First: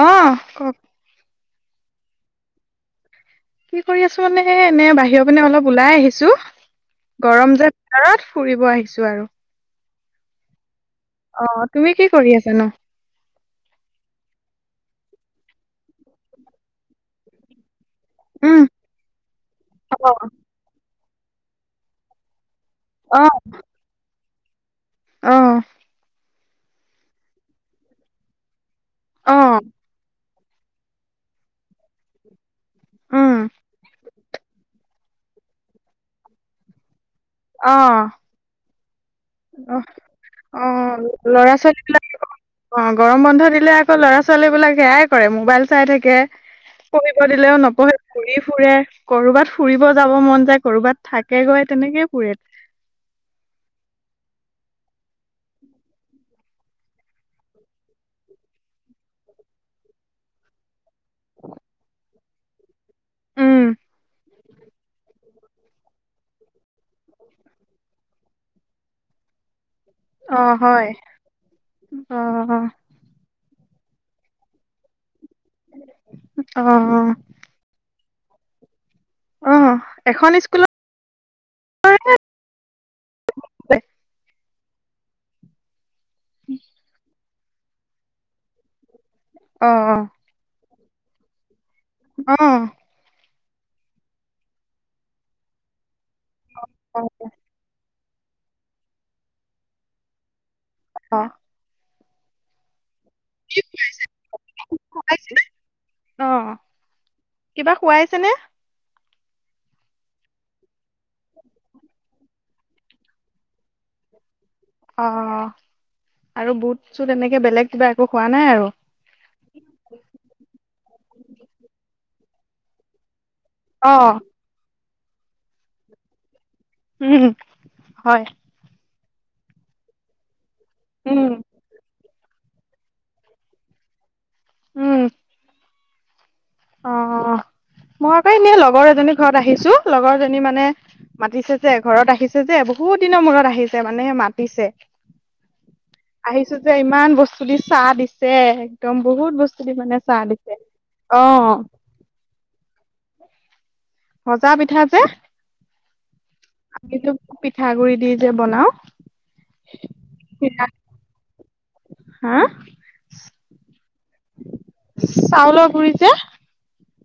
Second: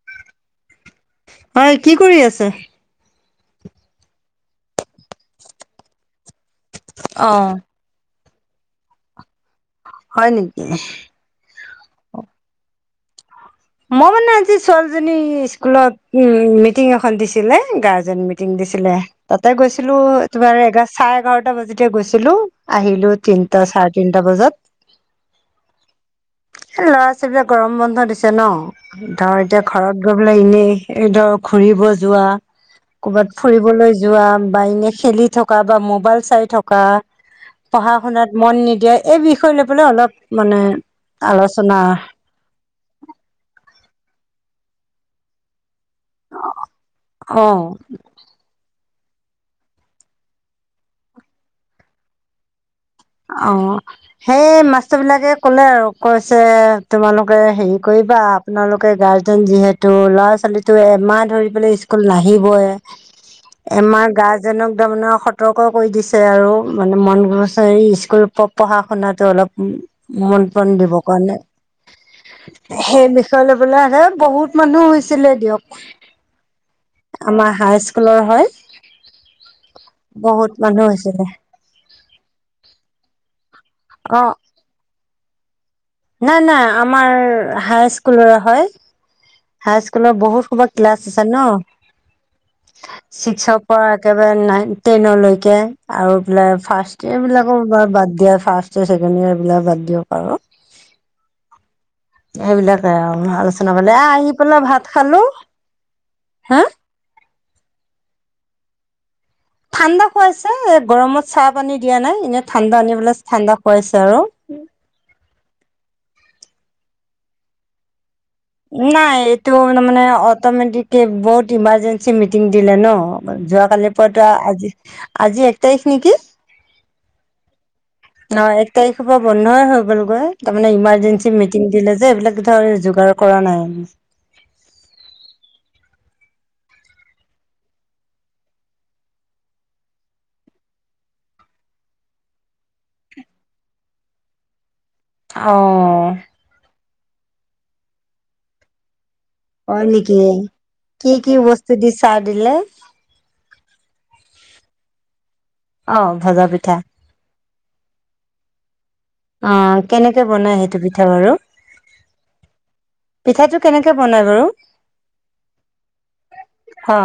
অ', কওক। হয় কি কৰি আছে। কি কৰি আছো মানে এ এনে বাহিৰৰ পিনে অলপ ওলাই আহিছো অ'। গৰম যে। [unintelligible] ফুৰিব আহিছো আৰু। হয় নেকি। অ', তুমি কি কৰি আছা নু? মই মানে আজি ছোৱালীজনী ইস্কুলত উম মিটিং এখন দিছিলে গাৰ্জেন জেন মিটিং উম, দিছিলে তাতে গৈছিলো অ', তোমাৰ এঘাৰ, চাৰে এঘাৰটা বাজাতে গৈছিলো আহিলো অ', তিনটা চাৰে তিনটা বজাত। অ'। এই ল'ৰা-ছোৱালীবিলাক গৰম বন্ধ দিছে ন ধৰ অ', এতিয়া ঘৰত গ এনে ধৰ ঘুৰিব যোৱা উম, কৰ'বাত ফুৰিবলৈ য যোৱা বা এনে খেলি থকা বা ম'বাইল চাই থকা পঢ়া অ', শুনাত মন নিদিয়া এই বিষয় লৈ অ', পেলায় অলপ মানে অ', ল'ৰা আলোচনা। ছোৱালী বিলাক অ' গৰম বন্ধ দিলে আকৌ ল'ৰা-ছোৱালী বিলাক সেয়াই কৰে মোবাইল চাই থাকে পঢ়িব অ'। দিলেও নপঢ়ে। ঘুৰি ফুৰে, কৰবাত ফুৰিব যাব মন যায় কৰবাত থাকেগৈ তেনেকে ফুৰে। অ অ। সেই মাষ্টৰ বিলাকে ক'লে আৰু কৈছে তোমালোকে হেৰি কৰিবা আপোনালোকে গাৰ্জেন যিহেতু ল'ৰা- ছোৱালী ত এমাহ ধৰি পেলাই ইস্কুল নাহিবই উম, এমাহ গাৰ্জেনক তাৰমানে স সতৰ্ক কৰি দিছে আৰু মানে মন গছে ইস্কুল পঢ়া শুনাতো অলপ মন - অ', কান হয় দিবৰ কাৰণে অ', সেই বিষয়ে [unintelligible] আহে বহুত মানুহ হৈছিলে দিয়ক অ', অ', আমাৰ হাই্চ কুলৰ হয়, অ', এখন বহুত স্কুলত মানুহ হৈছিলে। অ। নাই নাই আমাৰ হাই স্কুলৰ হয়। অ', হাই অ', স্কুলৰ বহুত কৰবাত ক্লাছ আছে ন। [unintelligible] ছিক্সৰ পৰা একেবাৰে নাইন টেনলৈকে আৰু ইফালে অ ফাৰ্ষ্ট ইয়েৰ বিলাকোৰ বাৰু বাদ দিয়া, ফাৰ্ষ ইয়েৰ, ছেকেণ্ড ইয়াৰ এইবলাক বাদ দিয়ক আৰু। অ'। এইবিলাকে আলোচনা পালে খুৱাইছে নে, অ', হা কিবা খোৱাইছে নে? ঠাণ্ডা খুৱাইছে, এই গৰমত চাহ পানী দিয়া নাই, এনেই ঠাণ্ডা [unintelligible] ঠাণ্ডা খুৱাইছে আৰু। অ', আৰু বুট চুট এনেকে বেলেগ কিবা একো খোৱা নাই আৰু। নাই এইটো তাৰ মানে অটমেটিকে, বহুত ইমাৰ্জেঞ্চি মিটিং দিলে ন যোৱা অ কালিৰ পৰাটো, আজি, আজি এক তাৰিখ নেকি? উম, হয়। অ', এক তাৰিখৰ পৰা বন্ধই হৈ গলগৈ, তাৰমানে উম ইমাৰ্জেঞ্চি মিটিং দিলে যে, এইবিলাক ধৰ যোগাৰ কৰা নাই। উম। অ [inaudible] মই আকৌ এনেই লগৰ এজনী ঘৰত আহিছো, লগৰ জনী মানে মাতিছে যে ঘৰত আহিছে যে, বহুত দিনৰ মূৰত আহিছে মানে, হেই মাতিছে। অ'। আহিছো যে, ইমান বস্তু দি চাহ দিছে, এক্দম বহুত বস্তু দি হয় মানে নেকি? চাহ দিছে। কি অ কি বস্তু দি চাহ দিলে? ভজা পিঠা যে, অ', ভজা পিঠা। আমি যে পিঠাগুৰি দি যে বনাওঁ। অ', কেনেকে বনাই সেইটো পিঠা বাৰু? হা পিঠাটো কেনেকে বনাই বাৰু? চাউলৰ গুৰি যে হা।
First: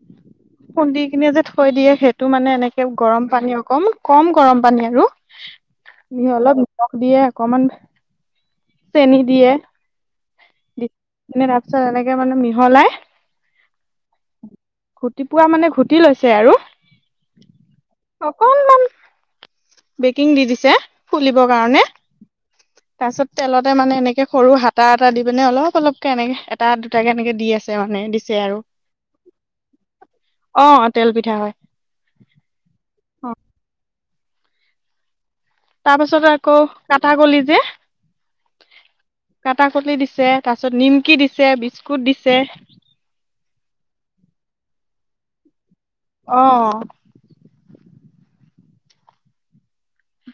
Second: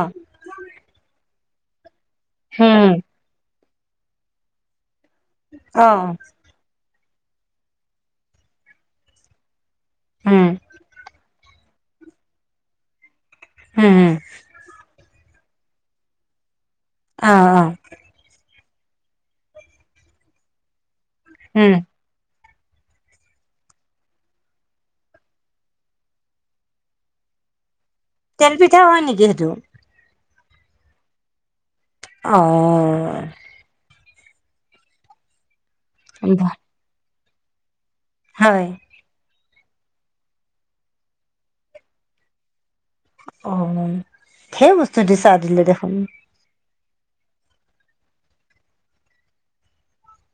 খুন্দি কিনে যে থৈ দিয়ে, সেইটো মানে এনেকে হুম, গৰম পানী অকণ, কম গৰম পানী আৰু। অ', অলপ নিমখ দিয়ে, অকমান, চেনি দিয়ে হম। দি, তাৰপিছত এনেকে মানে মিহলাই হম হম। ঘুটি পোৱা, মানে ঘুটি লৈছে আৰু। অ'। অকনমান, বেকিং দি দিছে, ফুলিবৰ হুম। কাৰণে। [inaudible] তাৰ পিছত তেলতে মানে এনেকে সৰু হাতা এটা দি পিনে অলপ, অলপকে এনেকে এটা দুটাকে এনেকে দি আছে, মানে বিশ তেল পিঠা হয় নেকি সেইটো? অ', তেল পিঠা হয়। অ'। অ তাৰপাছতো আকৌ কাঠা গলি যে হয়। কাটা কলি দিছে, তাৰপিছত নিমকি দিছে, বিস্কুট দিছে। অ', ঢেৰ বস্তু দিছে চাহ দিলে দেখোন। অ'।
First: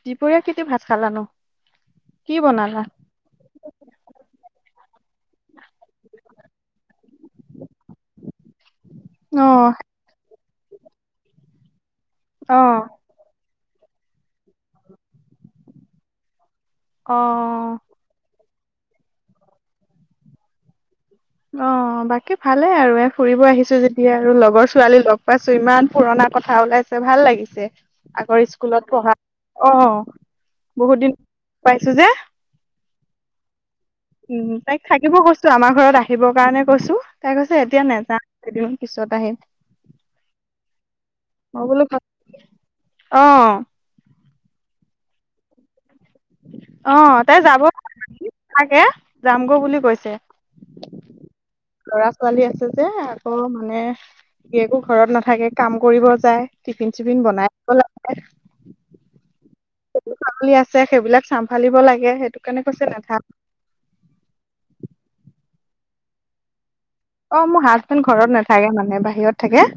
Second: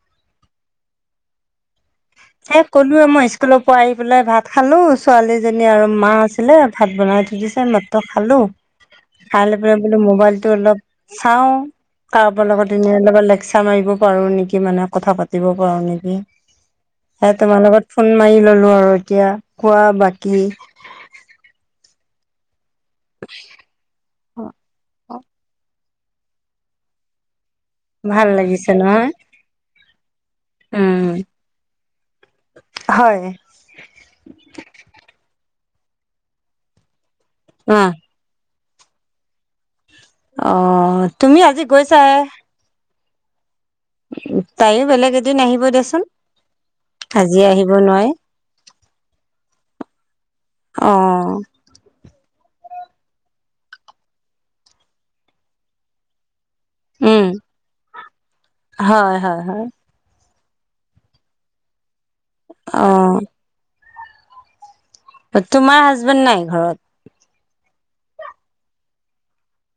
দুপৰীয়া কেতিয়া ভাত খালা নো? [unintelligible] স্কুলৰ পৰা আহি পেলাই ভাত খালোঁ ছোৱালীজনী আৰু মা আছিলে ভাত বনাই থৈ দিছে এইমাত্ৰ খালোঁ। অ খাই লৈ পেলাই বোলো মোবাইলটো অলপ চাও, কাৰোবাৰ অ লগত এনে [unintelligible] লেক চাৰ মাৰিব পাৰোঁ নেকি মানে কথা পাতিব পাৰোঁ নেকি। অ সে তোমাৰ লগত ফোন মাৰি ললোঁ আৰু এতিয়া, কোৱা বাকী। অ, বাকী ভালে আৰু এ ফুৰিব আহিছো যেতিয়া আৰু লগৰ ছোৱালী লগ পাইছো ইমান পুৰণা কথা ওলাইছে ভাল লাগিছে। ভাল আগৰ লাগিছে স্কুলত নহয় পঢ়া, অ, বহুত উম দিন পাইছো যে। হয়। উম, তাইক থাকিব কৈছো আমাৰ ঘৰত আহিবৰ কাৰণে কৈছো, তাই কৈছে অ এতিয়া নেযা কেইদিনমান পিছত আহিম। অ, তুমি আজি মই বোলো গৈছাই। অ', তাইও বেলেগ এদিন আহিব দেচোন। অ, আজি তাই যাব আহিব নোৱাৰে চাগে যামগৈ বুলি কৈছে। অ', ল'ৰা-ছোৱালী আছে যে আকৌ মানে গিয়েকো ঘৰত নাথাকে কাম কৰিব যায়। টিফিন উম চিফিন বনাই [unintelligible] লাগে। হয়, হয়, হয়। ছাগলী আছে সেইবিলাক চাম্ভালিব লাগে সেইটো কাৰণে অ কৈছে নাথাক অ তোমাৰ হাজবেণ্ড নাই ঘৰত? অ, মোৰ হাজবেণ্ড ঘৰত নাথাকে মানে বাহিৰত থাকে।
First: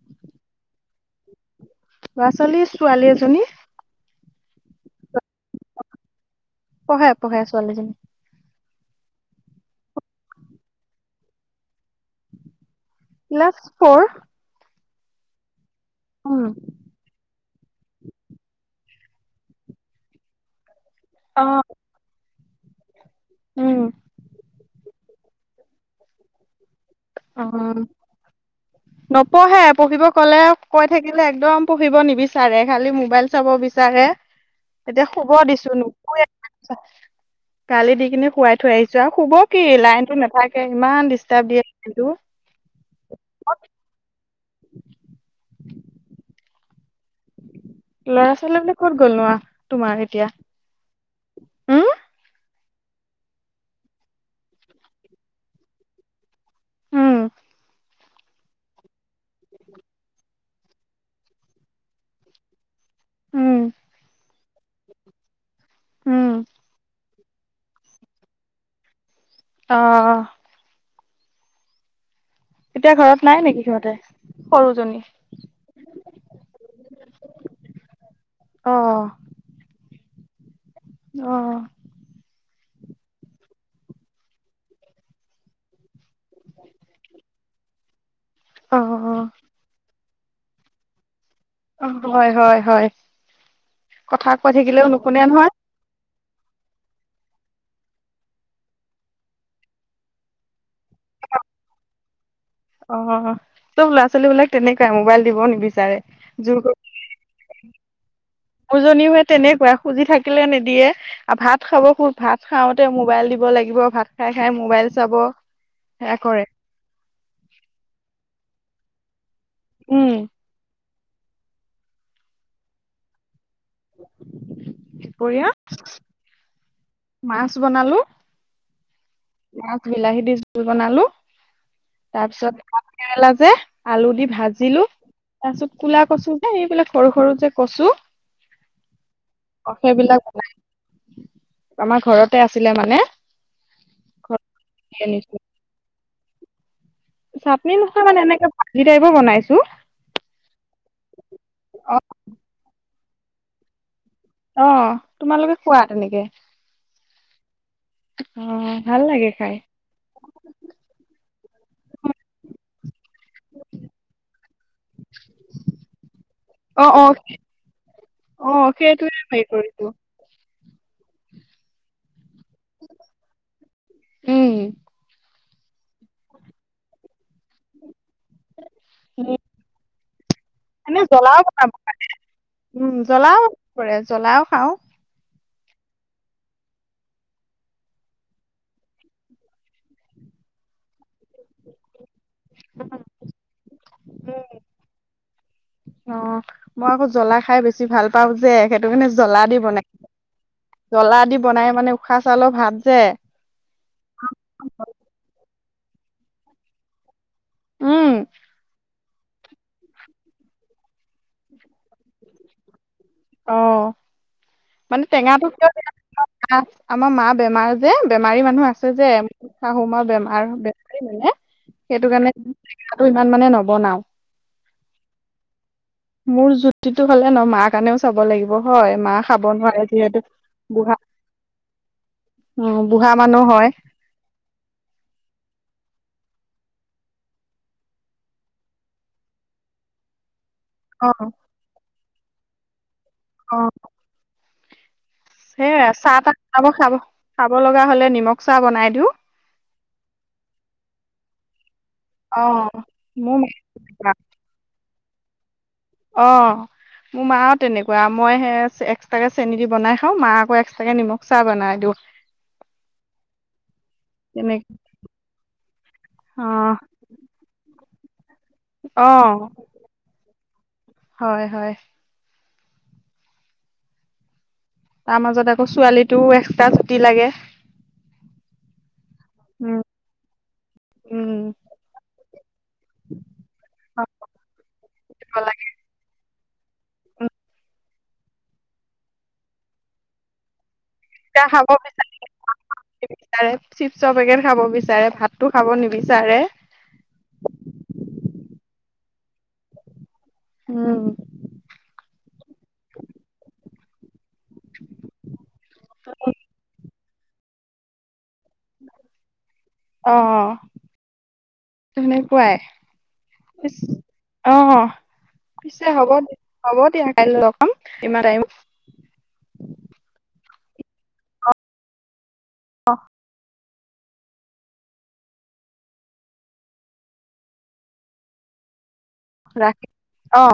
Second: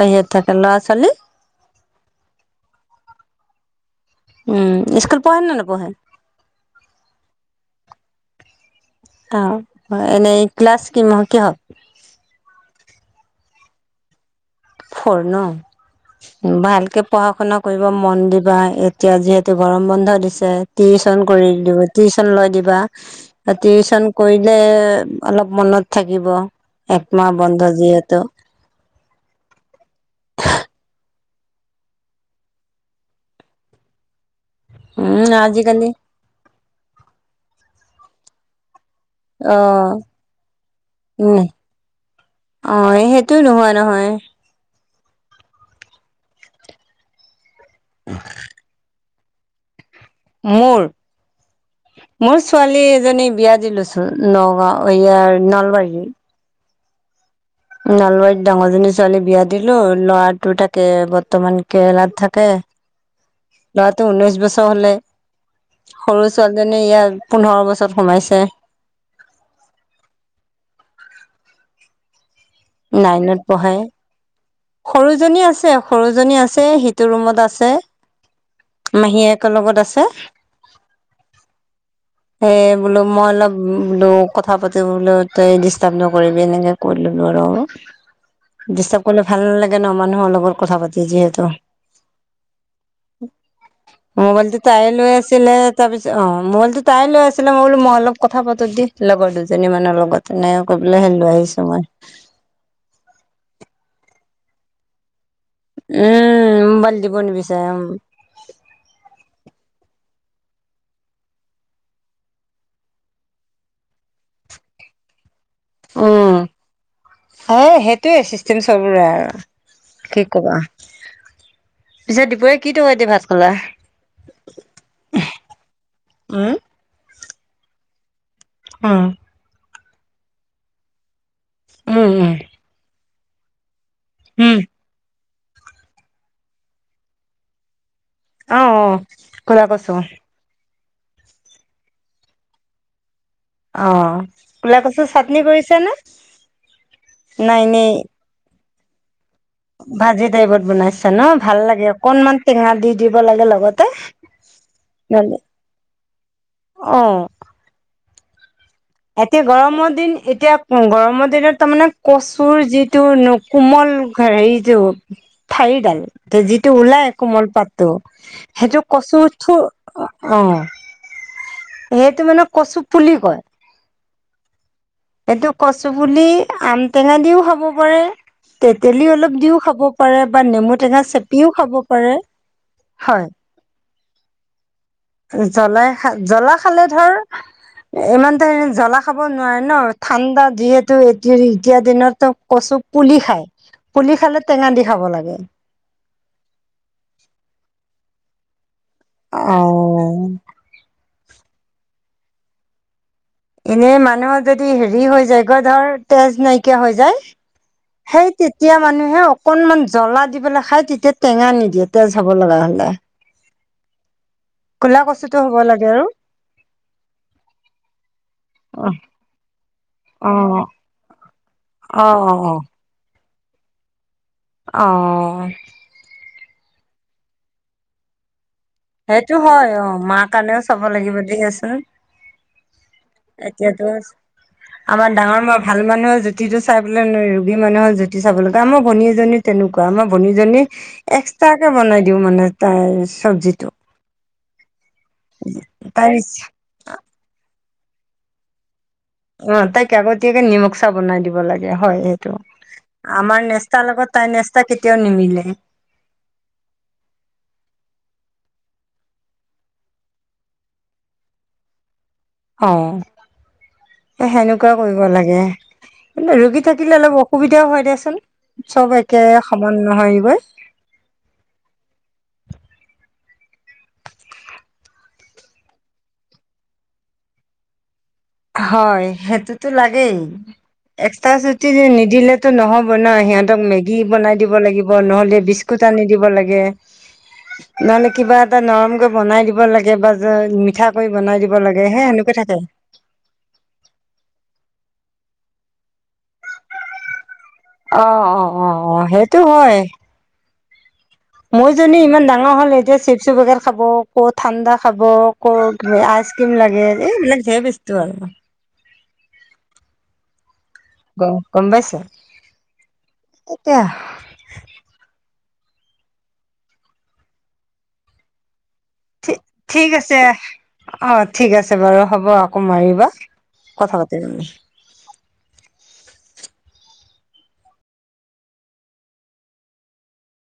বাহিৰত থাকে, ল'ৰা ছোৱালী? লৰা-ছোৱালী, ছোৱালী এজনী। উম, স্কুল পহে নে নপহে? পহে পহে ছোৱালীজনী। অ, হয়, এনেই ক্লাছ কিম কিহত? Class four. ফ'ৰ ন, উম ভালকে পঢ়া-শুনা কৰিব মন দিবা এতিয়া যিহেতু গৰম বন্ধ দিছে, টিউচন অ কৰি দিব টিচন লৈ দিবা, আ উম টিচন কৰিলে অলপ মনত থাকিব। একমাহ বন্ধ যিহেতু। নপহে পহিব কলে কৈ থাকিলে একদম পঢ়িব নিবিচাৰে, খালি মোবাইল চাব বিচাৰে। [inaudible] এতিয়া শুব দিছো আজিকালি নুশুৱে [unintelligible] গালি দি কিনি শুৱাই থৈ আহিছো আৰু শুব অ কি, লাইনটো নাথাকে ইমান উম ডিষ্টাৰ্ব দিয়ে [unintelligible] টো। অ, এ সেইটো নহয় নহয়। ল'ৰা-ছোৱালীবিলাক ক'ত গ'লনো আহ তোমাৰ, এতিয়া? মোৰ? উম মোৰ ছোৱালী এজনী বিয়া দি লৈছো নগাঁও ইয়াৰ নলবাৰী উম। নলবাৰীত ডাঙৰজনী ছোৱালী বিয়া দিলো ল'ৰাটো থাকে বৰ্তমান কেৰেলাত থাকে। উম ল'ৰাটো ঊনৈশ বছৰ হ'লেই, সৰু উম ছোৱালীজনী ইয়াৰ পোন্ধৰ বছৰত সোমাইছে। অ', এতিয়া ঘৰত নাই নিকি সিহঁতে? সৰুজনী সৰু জনী আছে, সৰু জনী আছে, সিটো ৰুমত আছে। অ'। মাহীয়েকৰ লগত আছে। অ'। এ বোলো মই অলপ বোলো কথা পাতি বোলো তই ডিষ্টাৰ্ব নকৰিবি এনেকে কৈ ল'লো আৰু। অ ডিষ্টাৰ্ব কৰিলে ভাল নালাগে ন' মানুহৰ লগত কথা পাতি যিহেতু। অ', হয়, হয়, হয়, কথা কৈ মোবাইলটো তাই থাকিলেও লৈ নুশুনে‌ নহয়। আছিলে তাৰপিছত, অ', ম'বাইলটোত তাই লৈ আছিলে, মই বোলো, মই অলপ কথা পাতো দি, লগৰ দুজনী মানৰ লগত, এনেকে কৈ পেলাই, লৈ আহিছোঁ মই। অ', চব ল'ৰা-ছোৱালীবিলাক তেনেকুৱাই মোবাইল দিব নিবি উম, মোবাইল দিব নিবিচাৰে, উম। মোৰ জনীও সেই তেনেকুৱাই, খুজি থাকিলে নিদিয়ে। আৰু ভাত খাব, খু, ভাত খাওঁতে মোবাইল দিব লাগিব, ভাত খাই-খাই মোবাইল চাব। সেয়া উম কৰে। এ সেইটোৱে চিষ্টেম, চবৰে আৰু, উম কি কবা। পিছে দুপৰীয়া কি তৰকাৰী দি ভাত খালা? দুপৰীয়া উম মাছ বনালোঁ। অ'। মাছ বিলাহী দি জোল বনালো, উম তাৰ উম পিছত ভাত কেৰেলা যে আলু দি উম ভাজলোঁ, তাৰপিছত ক'লা কচু যে এইবিলাক সৰু-সৰু যে কচু। ক'লা অ', কচু সেইবিলাক বনাই, আমাৰ ঘৰতে আছিলে মানে। ঘৰতে অ', ক'লা কচুৰ আনিছো চাটনি কৰিছা নে? নাই চাটনি এনেই নহয় মানে, এনেকে ভাজি টাইপৰ বনাইছোঁ। ভাজি টাইপত বনাইছা ন', ভাল লাগে, অ অকণমান টেঙা দি দিব লাগে লগতে। অ', নহলে তোমালোকে খোৱা তেনেকে? অ'। অ', ভাল লাগে এতিয়া খাই গৰমৰ দিন, এতিয়া গৰমৰ দিনত তাৰমানে কচ চুৰ যিটো কোমল হেৰিটো। ঠাৰিডাল, যিটো অ অ ওলাই কোমল পাতটো, অ সেইটো সেইটোয়ে কচু হেৰি ঠু কৰিছো অ', সেইটো মানে কচু পুলি কয়। উম। এইটো কচু পুলি আম টেঙা দিও খাব পাৰে। তেতেলী উম, অলপ দিও খাব পাৰে, বা নেমু এনে টেঙা জ্বলাও চেপিও বনাব খাব পাৰে, হয়। পৰে, জ্বলাও খাওঁ। জ্বলাই খা, জ্বলা খালে ধৰ ইমান টাইম জ্বলা খাব নোৱাৰে ন', ঠাণ্ডা যিহেতু এ এতিয়া দিনততো কচু পুলি খায়, পুলি খালে, টেঙা দি খাব লাগে। অ', মই আকৌ জ্বলা খাই বেছি ভাল পাওঁ যে সেইটো কাৰণে জ্বলা দি বনাইছোঁ। জ্বলা দি বনাই মানে উশাহ চাউলৰ ভাত যে এনে মানুহৰ যদি হেৰি হৈ যায়গৈ, ধৰ তেজ নাইকিয়া হৈ যায়। উম সেই তেতিয়া মানুহে অকনমান জ্বলা দি পেলাই খাই, তেতিয়া টেঙা নিদিয়ে, তেজ হাব লগা হ'লে। অ'। ক'লা মানে কচুটো টেঙাটো হ'ব কিয়া লাগে আৰু [unintelligible] আমাৰ মা বেমাৰ যে, বেমাৰী মানুহ অ আছে যে শাহুমাৰ অ বেমাৰ বেমাৰী মানে অ সেইটো অ কাৰণেটো ইমান মানে নবনাও। অ'। মোৰ জুতিটো হলে ন মাৰ কাৰণেও চাব লাগিব। হয় মা সেইটো খাব হয় নোৱাৰে অ যিহেতু মাৰ কাৰণেও চাব বুঢ়া। লাগিব দিয়াচোন অ', বুঢ়া মানুহ হয়। এতিয়াতো [unintelligible] আমাৰ ডাঙৰ ম ভাল মানুহৰ জুতিটো চাই পেলাই ৰোগী মানুহৰ জুতি চাব লাগে আমাৰ ভণী এজনী তেনেকুৱা আমাৰ ভনীজনী অ', এক্সট্ৰাকে বনাই দিও মানে তাইৰ চবজিটো। সেয়ে চাহ তাই তাহ খাব খাব খাব লগা হলে নিমখ চাহ বনাই দিওঁ। অ', তাইক আগতীয়াকে নিমখ চাহ বনাই দিব লাগে হয় সেইটো অ', মোৰ আমাৰ মা- নেচ চা লগত তাই নেষ্টা কেতিয়াও নিমিলে। অ'। মোৰ মাও তেনেকুৱা মই হে এক্সট্ৰাকে চেনি দি বনাই খাওঁ মা আকৌ এক্সট্ৰাকে নিমখ চা বনাই দিওঁ। অ', এ তেনেকে সেনেকুৱা কৰিব লাগে কিন্তু ৰোগী অ', থাকিলে অলপ অ সুবিধাও হয় দেচোন চব অ একে সমান নহৰিবই। হয় হয়। তাৰ মাজত আকৌ ছোৱালিটো এক্সট্ৰা ছুটি লাগে। হয় সেইটোতো উম লাগেই এক্সট্ৰা উম ছুটি নিদিলে টো নহ'ব ন সিহঁতক মেগি বনাই দিব লাগিব দিব নহ'লে লাগে বিস্কুট আনি দিব লাগে। নহ'লে কিবা এটা নৰমকৈ বনাই দিব লাগে বা যে মিঠা কৈ বনাই দিব লাগে হে হেনেকৈ থাকে। তাৰে চিপছৰ পেকেট খাব বিচাৰে ভাতটো খাব নিবিচাৰে। অ', অ', অ', অ', সেইটো হয়। উম। মই যনি ইমান ডাঙৰ হ'ল এতিয়া চিপচৰ পেকেট খাব। ক' ঠাণ্ডা খাব ক' এ আইচ ক্ৰীম লাগে এ এইবিলাক ধেৰ বেস্তু আৰু। [unintelligible] অ', গ গম পাইছা হেনেকুৱাই। এতিয়া অ', পিছে হ'ব হ'ব দিয়া কাইলৈ লগ পাম ইমান টাইম। থি ঠিক আছে অ ঠিক আছে বাৰু হ'ব আকৌ মাৰিবা কথা পাতিম ৰাখি অ।